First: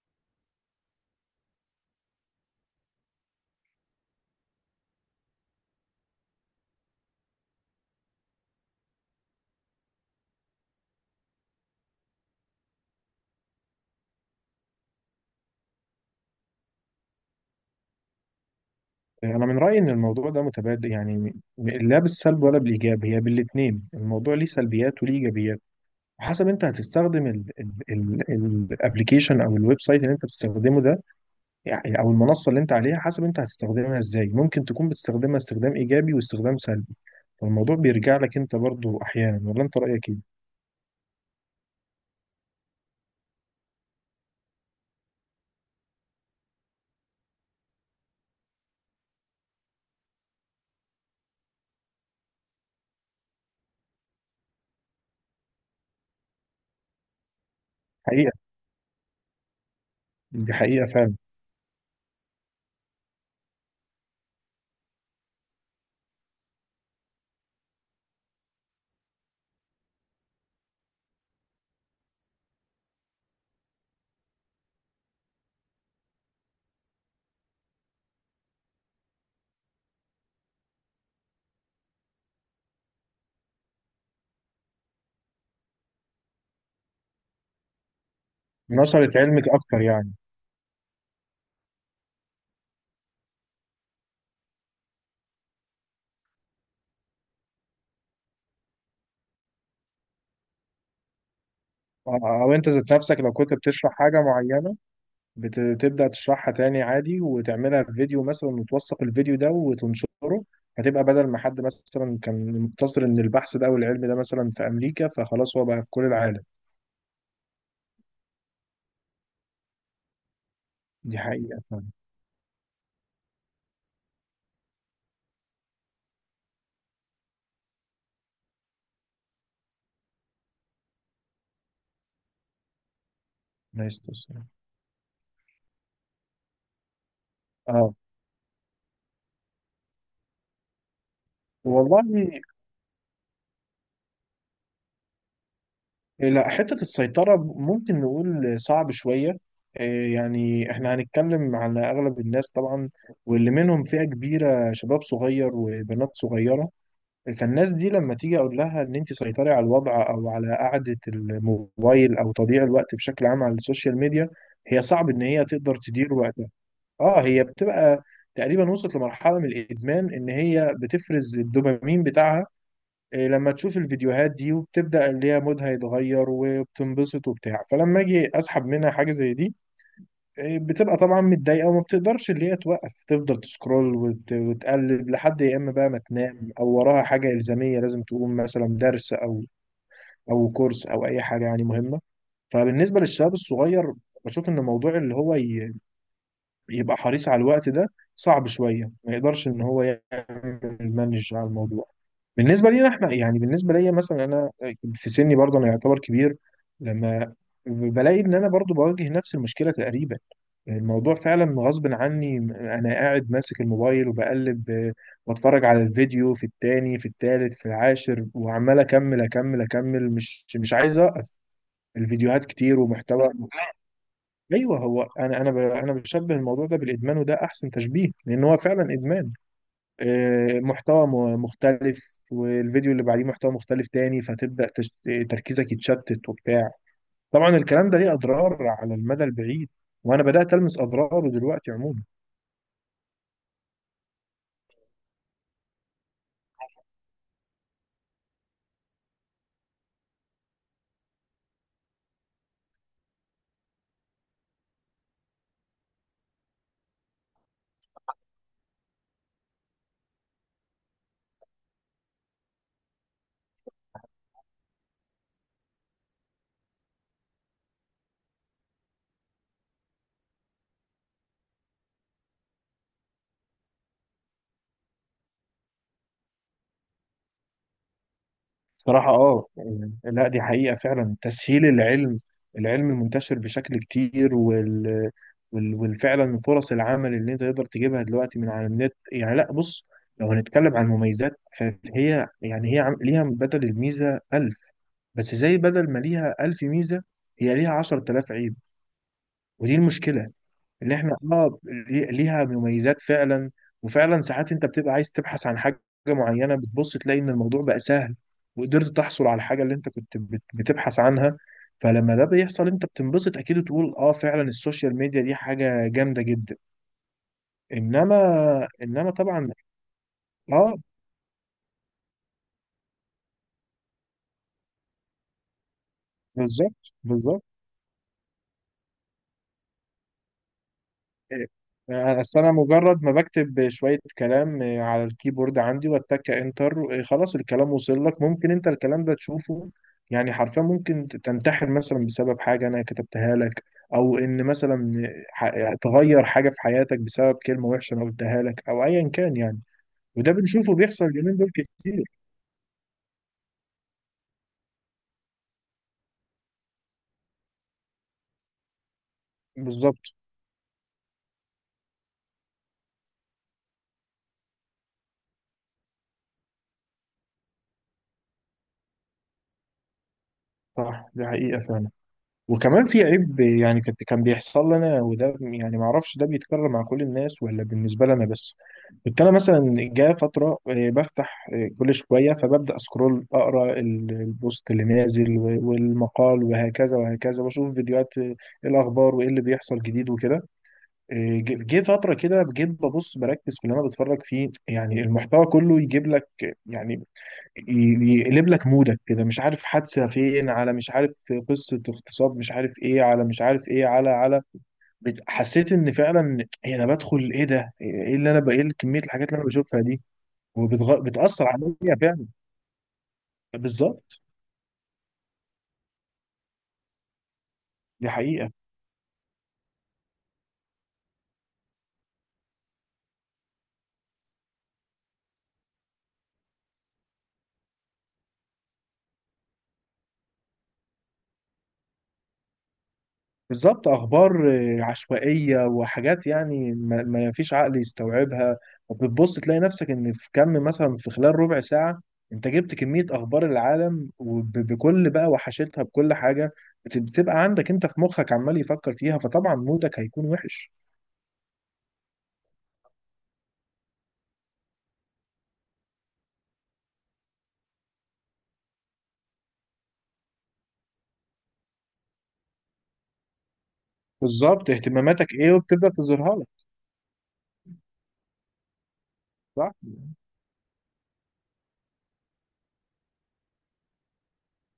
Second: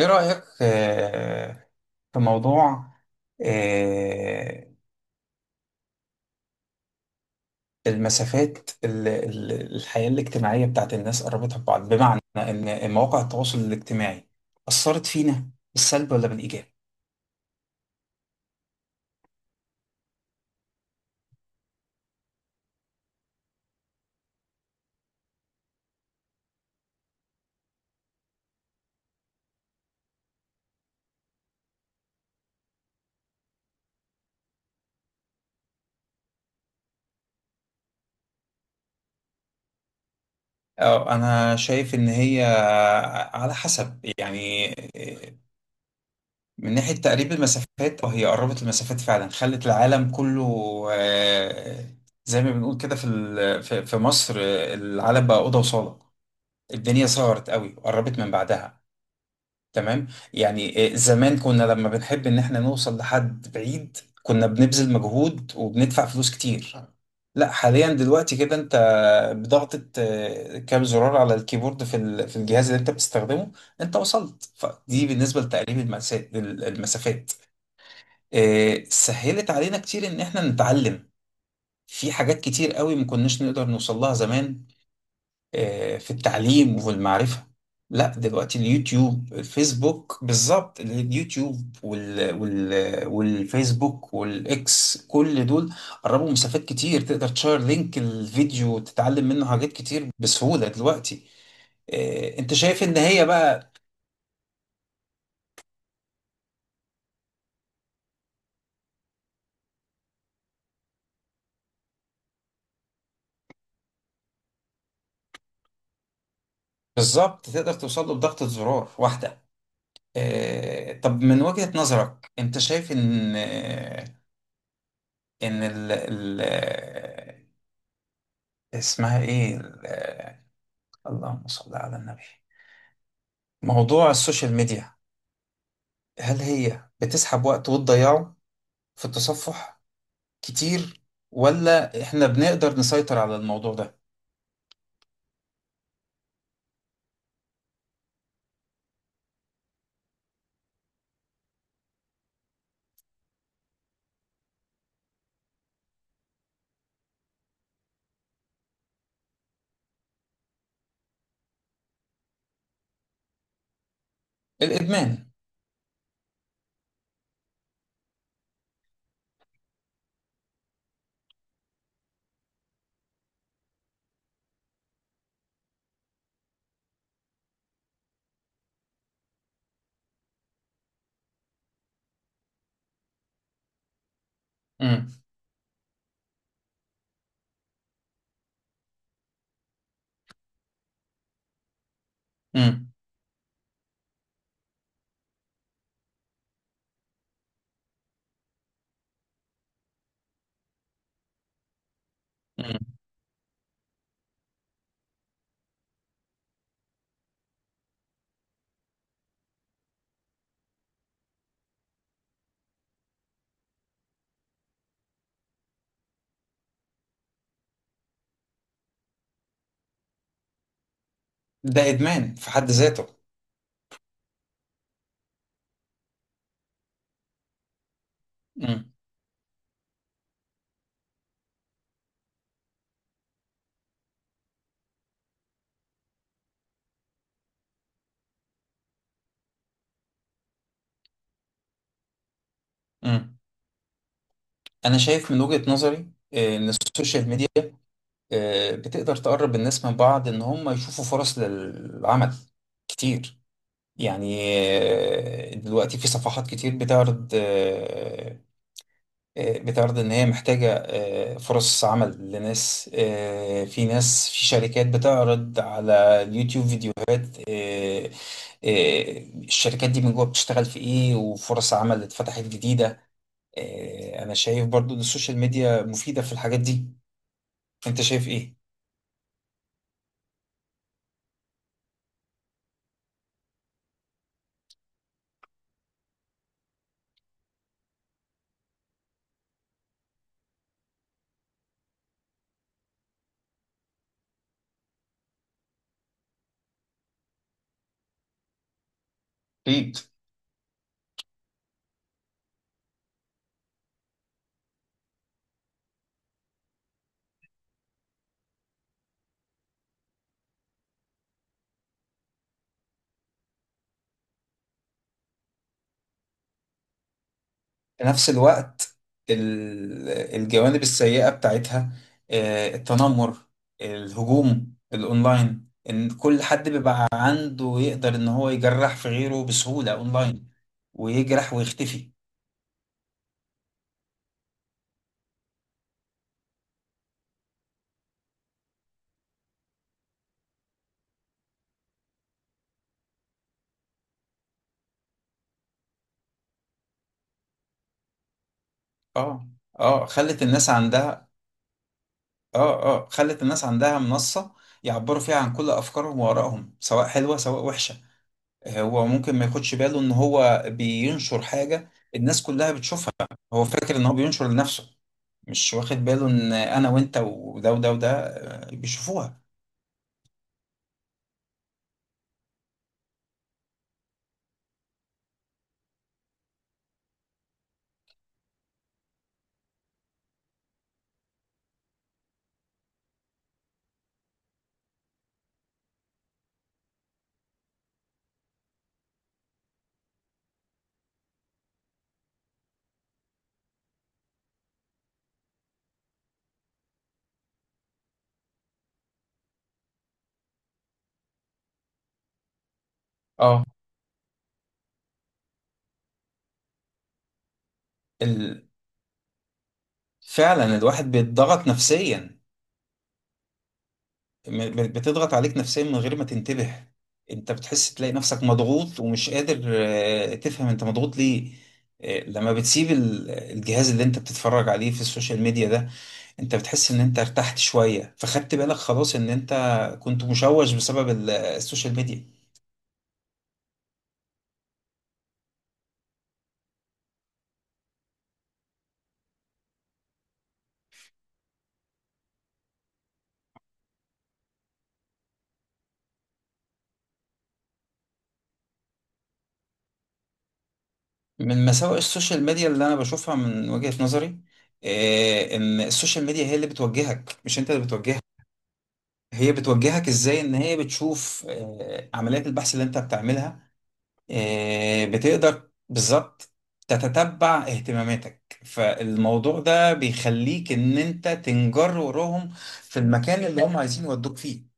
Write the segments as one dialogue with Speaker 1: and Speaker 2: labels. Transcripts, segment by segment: Speaker 1: إيه رأيك في موضوع آه، المسافات الحياة الاجتماعية بتاعت الناس قربتها ببعض، بمعنى إن مواقع التواصل الاجتماعي أثرت فينا بالسلب ولا بالإيجاب؟
Speaker 2: انا من رايي ان الموضوع ده متبادل، يعني لا بالسلب ولا بالايجاب، هي بالاثنين. الموضوع ليه سلبيات وليه ايجابيات وحسب انت هتستخدم الابلكيشن او الويب سايت اللي انت بتستخدمه ده، يعني او المنصه اللي انت عليها. حسب انت هتستخدمها ازاي، ممكن تكون بتستخدمها استخدام ايجابي واستخدام سلبي. فالموضوع بيرجع لك انت برضو احيانا، ولا انت رايك ايه؟
Speaker 1: أه، أنا شايف إن هي على حسب، يعني آه، من ناحية تقريب المسافات، وهي قربت المسافات فعلا، خلت العالم كله آه، زي ما بنقول كده في مصر. العالم بقى أوضة وصالة، الدنيا صغرت قوي وقربت من
Speaker 2: حقيقه.
Speaker 1: بعدها. تمام.
Speaker 2: دي حقيقه
Speaker 1: يعني
Speaker 2: فعلا.
Speaker 1: زمان كنا لما بنحب ان احنا نوصل لحد بعيد، كنا بنبذل مجهود وبندفع فلوس كتير. لا حاليا، دلوقتي كده انت بضغطة كام زرار على الكيبورد، في في الجهاز اللي انت بتستخدمه انت وصلت. فدي بالنسبة لتقريب المسافات. سهلت علينا كتير ان احنا نتعلم في حاجات كتير قوي ما كناش نقدر نوصل لها زمان، في التعليم وفي المعرفة. لا دلوقتي
Speaker 2: نشرت
Speaker 1: اليوتيوب
Speaker 2: علمك اكتر يعني.
Speaker 1: الفيسبوك، بالظبط اليوتيوب والفيسبوك والإكس، كل دول قربوا مسافات كتير. تقدر تشير لينك الفيديو وتتعلم منه حاجات كتير بسهولة دلوقتي.
Speaker 2: او
Speaker 1: انت
Speaker 2: انت
Speaker 1: شايف
Speaker 2: ذات
Speaker 1: ان
Speaker 2: نفسك
Speaker 1: هي
Speaker 2: لو كنت
Speaker 1: بقى
Speaker 2: بتشرح حاجه معينه، بتبدأ تشرحها تاني عادي وتعملها في فيديو مثلا وتوثق الفيديو ده وتنشره. هتبقى بدل ما حد مثلا كان مقتصر ان البحث ده والعلم ده مثلا في امريكا، فخلاص هو بقى في كل العالم.
Speaker 1: بالظبط تقدر توصل له بضغطة زرار واحدة.
Speaker 2: دي
Speaker 1: طب من
Speaker 2: حقيقة
Speaker 1: وجهة
Speaker 2: فعلا.
Speaker 1: نظرك انت شايف ان آه، ان ال... ال... آه، اسمها ايه ال- اللهم صل على النبي،
Speaker 2: نايس،
Speaker 1: موضوع
Speaker 2: تسلم.
Speaker 1: السوشيال ميديا، هل هي بتسحب وقت
Speaker 2: اه.
Speaker 1: وتضيعه في التصفح كتير،
Speaker 2: والله
Speaker 1: ولا احنا بنقدر نسيطر على الموضوع ده؟
Speaker 2: لا، حتة السيطرة ممكن نقول صعب شوية. إيه، يعني احنا هنتكلم على اغلب الناس طبعا، واللي منهم فئة كبيرة شباب صغير وبنات صغيرة. فالناس دي لما تيجي اقول لها ان انت سيطري على الوضع او على قعدة الموبايل او تضييع الوقت بشكل عام على السوشيال ميديا، هي صعب ان
Speaker 1: الإدمان.
Speaker 2: هي تقدر تدير وقتها. اه، هي بتبقى تقريبا وصلت لمرحلة من الادمان ان هي بتفرز الدوبامين بتاعها، لما تشوف الفيديوهات دي وبتبدأ اللي هي مودها يتغير وبتنبسط وبتاع. فلما اجي اسحب منها حاجة زي دي، بتبقى طبعا متضايقه وما بتقدرش اللي هي توقف، تفضل تسكرول وتقلب
Speaker 1: امم.
Speaker 2: لحد يا اما بقى ما تنام او وراها حاجه الزاميه لازم تقوم مثلا، درس او او كورس او اي حاجه يعني مهمه.
Speaker 1: امم.
Speaker 2: فبالنسبه للشباب الصغير، بشوف ان موضوع اللي هو يبقى حريص على الوقت ده صعب شويه، ما يقدرش ان هو يعمل مانج على الموضوع. بالنسبه لينا
Speaker 1: امم.
Speaker 2: احنا يعني، بالنسبه ليا مثلا انا في سني برضه انا يعتبر كبير، لما بلاقي ان انا برضه بواجه نفس المشكله تقريبا. الموضوع فعلا غصب عني، انا قاعد ماسك الموبايل وبقلب، بتفرج على الفيديو في التاني في التالت في العاشر وعمال اكمل اكمل اكمل، مش عايز اوقف.
Speaker 1: ده إدمان
Speaker 2: الفيديوهات
Speaker 1: في حد
Speaker 2: كتير
Speaker 1: ذاته.
Speaker 2: ومحتوى. ايوه، هو انا بشبه الموضوع ده بالادمان وده احسن تشبيه لان هو
Speaker 1: امم.
Speaker 2: فعلا ادمان. محتوى مختلف والفيديو اللي بعديه محتوى مختلف تاني، فتبدا تركيزك يتشتت وبتاع. طبعا الكلام ده ليه اضرار على المدى البعيد، وانا بدات المس اضراره دلوقتي عموما.
Speaker 1: امم. انا شايف من وجهة نظري ان السوشيال ميديا بتقدر تقرب الناس من بعض، ان هم يشوفوا فرص للعمل كتير. يعني دلوقتي في صفحات كتير بتعرض، بتعرض ان هي محتاجة فرص عمل لناس. في ناس في شركات بتعرض على اليوتيوب فيديوهات، الشركات دي من جوه بتشتغل في ايه، وفرص عمل اللي اتفتحت جديدة. انا شايف برضو ان السوشيال ميديا مفيدة في الحاجات دي. انت شايف ايه؟
Speaker 2: صراحة اه. لا، دي حقيقة فعلا، تسهيل العلم، العلم المنتشر بشكل كتير، والفعلا فرص العمل اللي انت تقدر تجيبها دلوقتي من على النت. يعني لا بص، لو هنتكلم عن المميزات فهي يعني هي ليها بدل الميزة ألف. بس زي بدل ما ليها ألف ميزة، هي ليها عشرة آلاف عيب، ودي
Speaker 1: أكيد.
Speaker 2: المشكلة. ان احنا اه ليها مميزات فعلا. وفعلا ساعات انت بتبقى عايز تبحث عن حاجه معينه، بتبص تلاقي ان الموضوع بقى سهل وقدرت تحصل على الحاجه اللي انت كنت بتبحث عنها. فلما ده بيحصل انت بتنبسط اكيد، وتقول اه فعلا السوشيال ميديا دي حاجه جامده جدا.
Speaker 1: في
Speaker 2: انما،
Speaker 1: نفس الوقت
Speaker 2: طبعا.
Speaker 1: ال-
Speaker 2: اه.
Speaker 1: الجوانب السيئة بتاعتها، التنمر، الهجوم الأونلاين، إن كل حد
Speaker 2: بالظبط،
Speaker 1: بيبقى
Speaker 2: بالظبط.
Speaker 1: عنده يقدر إن هو يجرح في غيره بسهولة أونلاين، ويجرح ويختفي.
Speaker 2: آه، اصل انا مجرد ما بكتب شويه كلام على الكيبورد عندي واتك انتر، خلاص الكلام وصل لك، ممكن انت الكلام ده تشوفه. يعني حرفيا ممكن تنتحر مثلا بسبب حاجه انا كتبتها لك، او ان مثلا تغير حاجه في حياتك بسبب كلمه وحشه انا قلتها لك او ايا كان
Speaker 1: آه،
Speaker 2: يعني.
Speaker 1: آه،
Speaker 2: وده
Speaker 1: خلت الناس
Speaker 2: بنشوفه بيحصل
Speaker 1: عندها،
Speaker 2: اليومين دول كتير.
Speaker 1: خلت الناس عندها منصة يعبروا فيها عن كل أفكارهم وآرائهم، سواء حلوة سواء وحشة. هو ممكن ما ياخدش باله
Speaker 2: بالظبط.
Speaker 1: إن هو بينشر حاجة الناس كلها بتشوفها. هو فاكر إن هو بينشر لنفسه، مش واخد باله ان انا وانت وده وده وده بيشوفوها.
Speaker 2: صح دي حقيقه فعلا. وكمان في عيب يعني كنت كان بيحصل لنا، وده يعني ما اعرفش ده بيتكرر مع كل الناس ولا بالنسبه لنا بس. كنت انا مثلا جاء فتره، بفتح كل شويه فببدا اسكرول، اقرا البوست اللي نازل والمقال وهكذا وهكذا، واشوف فيديوهات، آه، إيه الاخبار وايه اللي بيحصل جديد وكده. جه فتره كده، جيت ببص بركز في اللي انا بتفرج فيه، يعني المحتوى كله يجيب لك يعني يقلب لك مودك كده، مش عارف حادثة فين على مش عارف، قصة اغتصاب مش عارف ايه على مش
Speaker 1: اه.
Speaker 2: عارف ايه على على. حسيت ان فعلا إيه انا بدخل، ايه ده، ايه اللي انا بقى،
Speaker 1: ال...
Speaker 2: ايه كمية الحاجات اللي انا بشوفها دي.
Speaker 1: فعلا الواحد
Speaker 2: وبتأثر
Speaker 1: بيتضغط
Speaker 2: عليا فعلا.
Speaker 1: نفسيا.
Speaker 2: بالظبط.
Speaker 1: بتضغط عليك نفسيا من غير ما تنتبه. انت بتحس
Speaker 2: دي
Speaker 1: تلاقي نفسك
Speaker 2: حقيقة.
Speaker 1: مضغوط ومش قادر تفهم انت مضغوط ليه. لما بتسيب الجهاز اللي انت بتتفرج عليه في السوشيال ميديا ده، انت بتحس ان انت ارتحت شوية، فخدت بالك خلاص ان انت كنت مشوش بسبب السوشيال ميديا.
Speaker 2: بالظبط اخبار عشوائيه وحاجات يعني ما فيش عقل يستوعبها. وبتبص تلاقي نفسك ان في كم مثلا في خلال ربع ساعه، انت جبت كميه اخبار العالم وبكل بقى وحشتها بكل حاجه، بتبقى عندك انت في مخك عمال يفكر فيها، فطبعا مودك هيكون وحش.
Speaker 1: من مساوئ السوشيال ميديا اللي انا بشوفها من وجهة نظري ان السوشيال ميديا هي اللي بتوجهك، مش انت اللي بتوجهها. هي بتوجهك ازاي؟ ان هي بتشوف عمليات البحث اللي انت بتعملها.
Speaker 2: بالظبط اهتماماتك ايه
Speaker 1: بتقدر
Speaker 2: وبتبدا تظهرها لك.
Speaker 1: بالظبط تتتبع اهتماماتك، فالموضوع
Speaker 2: صح.
Speaker 1: ده بيخليك ان انت تنجر وراهم في المكان اللي هم عايزين يودوك فيه.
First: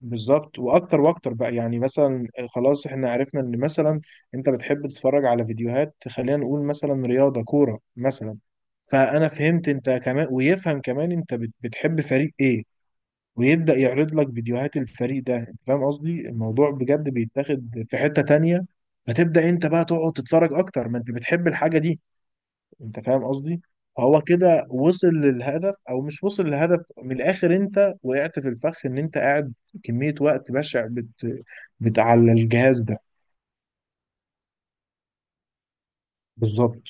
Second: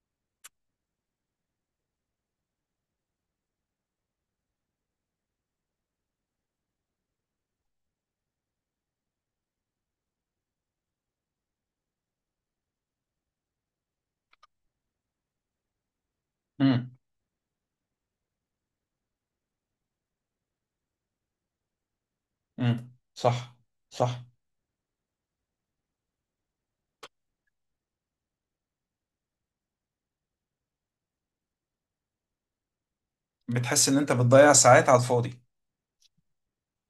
Speaker 2: بالظبط. واكتر واكتر بقى يعني مثلا، خلاص احنا عرفنا ان مثلا انت بتحب تتفرج على فيديوهات، خلينا نقول مثلا رياضه، كوره مثلا، فانا فهمت انت كمان ويفهم كمان انت بتحب فريق ايه، ويبدا يعرض لك فيديوهات الفريق ده. انت فاهم قصدي؟ الموضوع
Speaker 1: امم.
Speaker 2: بجد بيتاخد في حته تانية. فتبدا انت بقى تقعد تتفرج اكتر، ما انت بتحب الحاجه دي.
Speaker 1: امم.
Speaker 2: انت فاهم
Speaker 1: صح.
Speaker 2: قصدي. فهو
Speaker 1: صح.
Speaker 2: كده وصل للهدف او مش وصل للهدف، من الاخر انت وقعت في الفخ ان انت قاعد كمية وقت بشع بت على الجهاز ده.
Speaker 1: بتحس ان انت بتضيع ساعات على الفاضي.
Speaker 2: بالظبط.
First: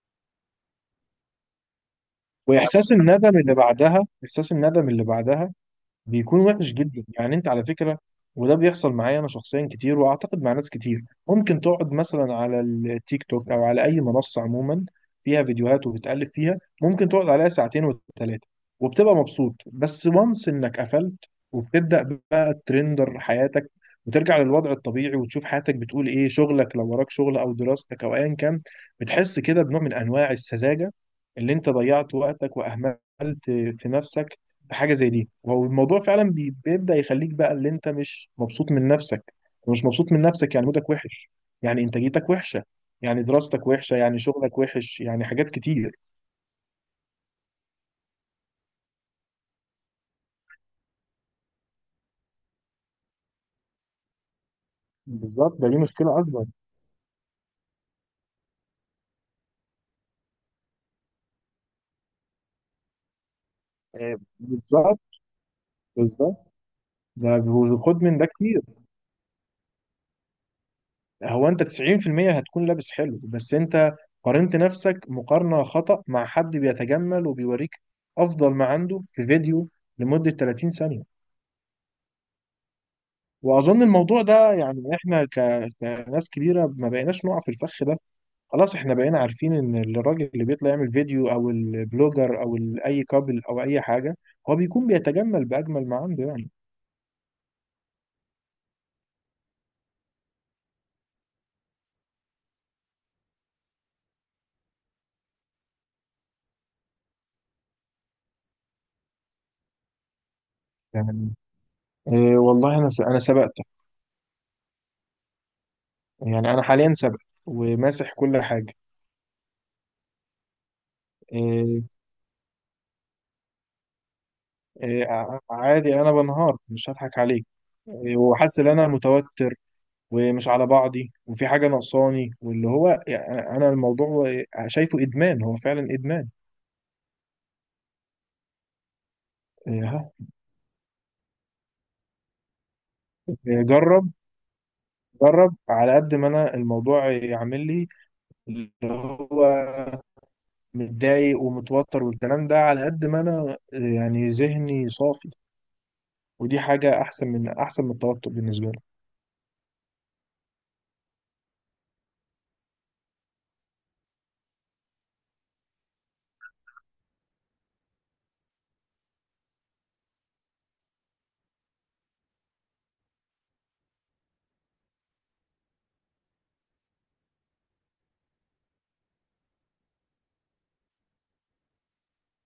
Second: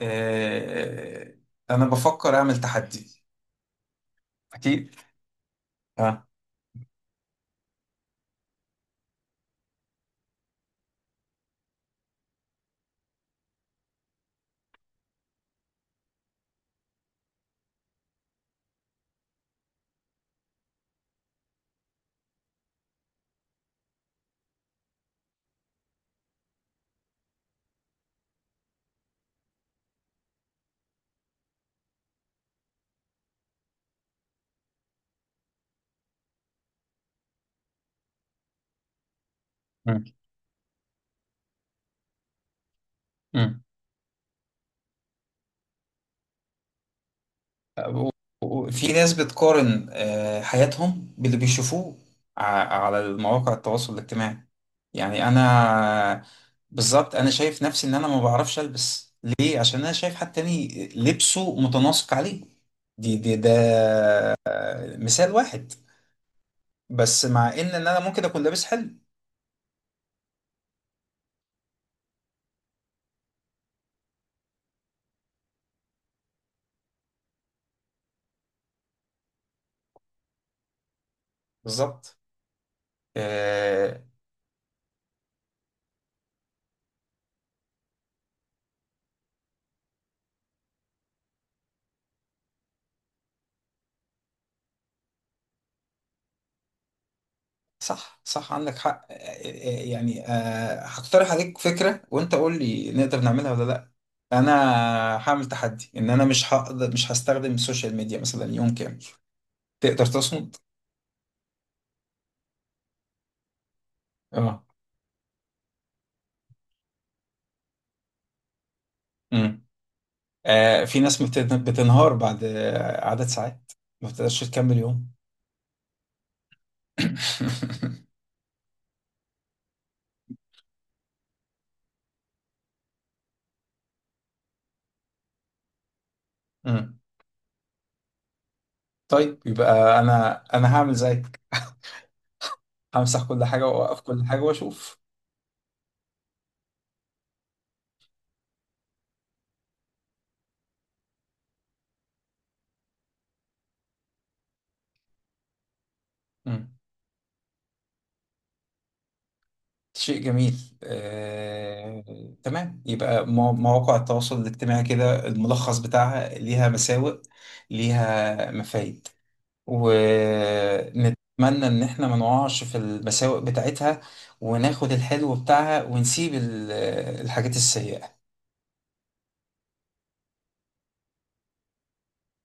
Speaker 1: آه، انا بفكر اعمل
Speaker 2: واحساس
Speaker 1: تحدي.
Speaker 2: الندم اللي بعدها، احساس الندم
Speaker 1: اكيد.
Speaker 2: اللي بعدها
Speaker 1: اه.
Speaker 2: بيكون وحش جدا يعني، انت على فكره. وده بيحصل معايا انا شخصيا كتير، واعتقد مع ناس كتير. ممكن تقعد مثلا على التيك توك او على اي منصه عموما فيها فيديوهات وبتقلب فيها، ممكن تقعد عليها ساعتين وثلاثه وبتبقى مبسوط. بس وانس انك قفلت، وبتبدا بقى ترندر حياتك وترجع للوضع الطبيعي وتشوف حياتك بتقول ايه، شغلك لو وراك شغل او دراستك او ايا كان، بتحس كده بنوع من انواع السذاجه اللي انت ضيعت وقتك واهملت في نفسك. حاجه زي دي، هو الموضوع فعلا بيبدا يخليك بقى اللي انت مش مبسوط من نفسك. مش
Speaker 1: مم.
Speaker 2: مبسوط من نفسك يعني مودك وحش. يعني انتاجيتك وحشه، يعني
Speaker 1: مم.
Speaker 2: دراستك وحشه، يعني شغلك وحش، يعني حاجات كتير.
Speaker 1: و- في ناس بتقارن حياتهم باللي بيشوفوه ع- على المواقع التواصل الاجتماعي. يعني
Speaker 2: بالظبط، ده دي مشكله
Speaker 1: انا،
Speaker 2: اكبر.
Speaker 1: بالظبط انا شايف نفسي ان انا ما بعرفش البس، ليه؟ عشان انا شايف حد تاني لبسه متناسق عليه. دي دي ده
Speaker 2: بالظبط.
Speaker 1: مثال واحد،
Speaker 2: بالظبط.
Speaker 1: بس
Speaker 2: ده
Speaker 1: مع ان إن انا
Speaker 2: خد من
Speaker 1: ممكن
Speaker 2: ده
Speaker 1: اكون
Speaker 2: كتير.
Speaker 1: لابس حلو.
Speaker 2: هو انت 90% هتكون لابس حلو، بس انت قارنت نفسك مقارنه خطأ مع حد بيتجمل وبيوريك افضل ما عنده في فيديو لمده 30 ثانيه.
Speaker 1: بالظبط.
Speaker 2: واظن
Speaker 1: آه،
Speaker 2: الموضوع ده يعني احنا كناس كبيره ما بقيناش نقع في الفخ ده. خلاص احنا بقينا عارفين ان الراجل اللي بيطلع يعمل فيديو او البلوجر او اي كابل او اي حاجه، هو بيكون بيتجمل باجمل ما عنده يعني.
Speaker 1: صح صح عندك حق. هقترح عليك فكرة وانت قول لي نقدر نعملها ولا لا. انا هعمل تحدي ان انا مش هقدر، مش هستخدم السوشيال ميديا مثلا يوم كامل. تقدر تصمد؟
Speaker 2: يعني إيه. والله انا انا سبقتك
Speaker 1: اه.
Speaker 2: يعني. انا حاليا سبق وماسح كل حاجه.
Speaker 1: امم. في ناس
Speaker 2: إيه.
Speaker 1: بتنهار بعد عدد ساعات، ما بتقدرش تكمل
Speaker 2: إيه
Speaker 1: يوم.
Speaker 2: عادي انا بنهار مش هضحك عليك. إيه، وحاسس ان انا متوتر ومش على بعضي، وفي حاجة ناقصاني، واللي هو يعني أنا الموضوع شايفه إدمان، هو فعلا إدمان.
Speaker 1: مم. طيب
Speaker 2: إيه،
Speaker 1: يبقى
Speaker 2: ها.
Speaker 1: انا هعمل زيك. همسح كل حاجة واوقف
Speaker 2: جرب.
Speaker 1: كل حاجة واشوف.
Speaker 2: جرب، على قد ما أنا الموضوع يعمل لي اللي هو متضايق ومتوتر والكلام ده، على قد ما أنا يعني ذهني صافي. ودي
Speaker 1: مم.
Speaker 2: حاجة أحسن من أحسن من التوتر بالنسبة لي.
Speaker 1: شيء جميل. آه، تمام. يبقى مواقع التواصل الاجتماعي كده الملخص بتاعها، ليها مساوئ، ليها مفايد، ونتمنى ان احنا ما نقعش في المساوئ بتاعتها، وناخد الحلو بتاعها ونسيب الحاجات السيئة.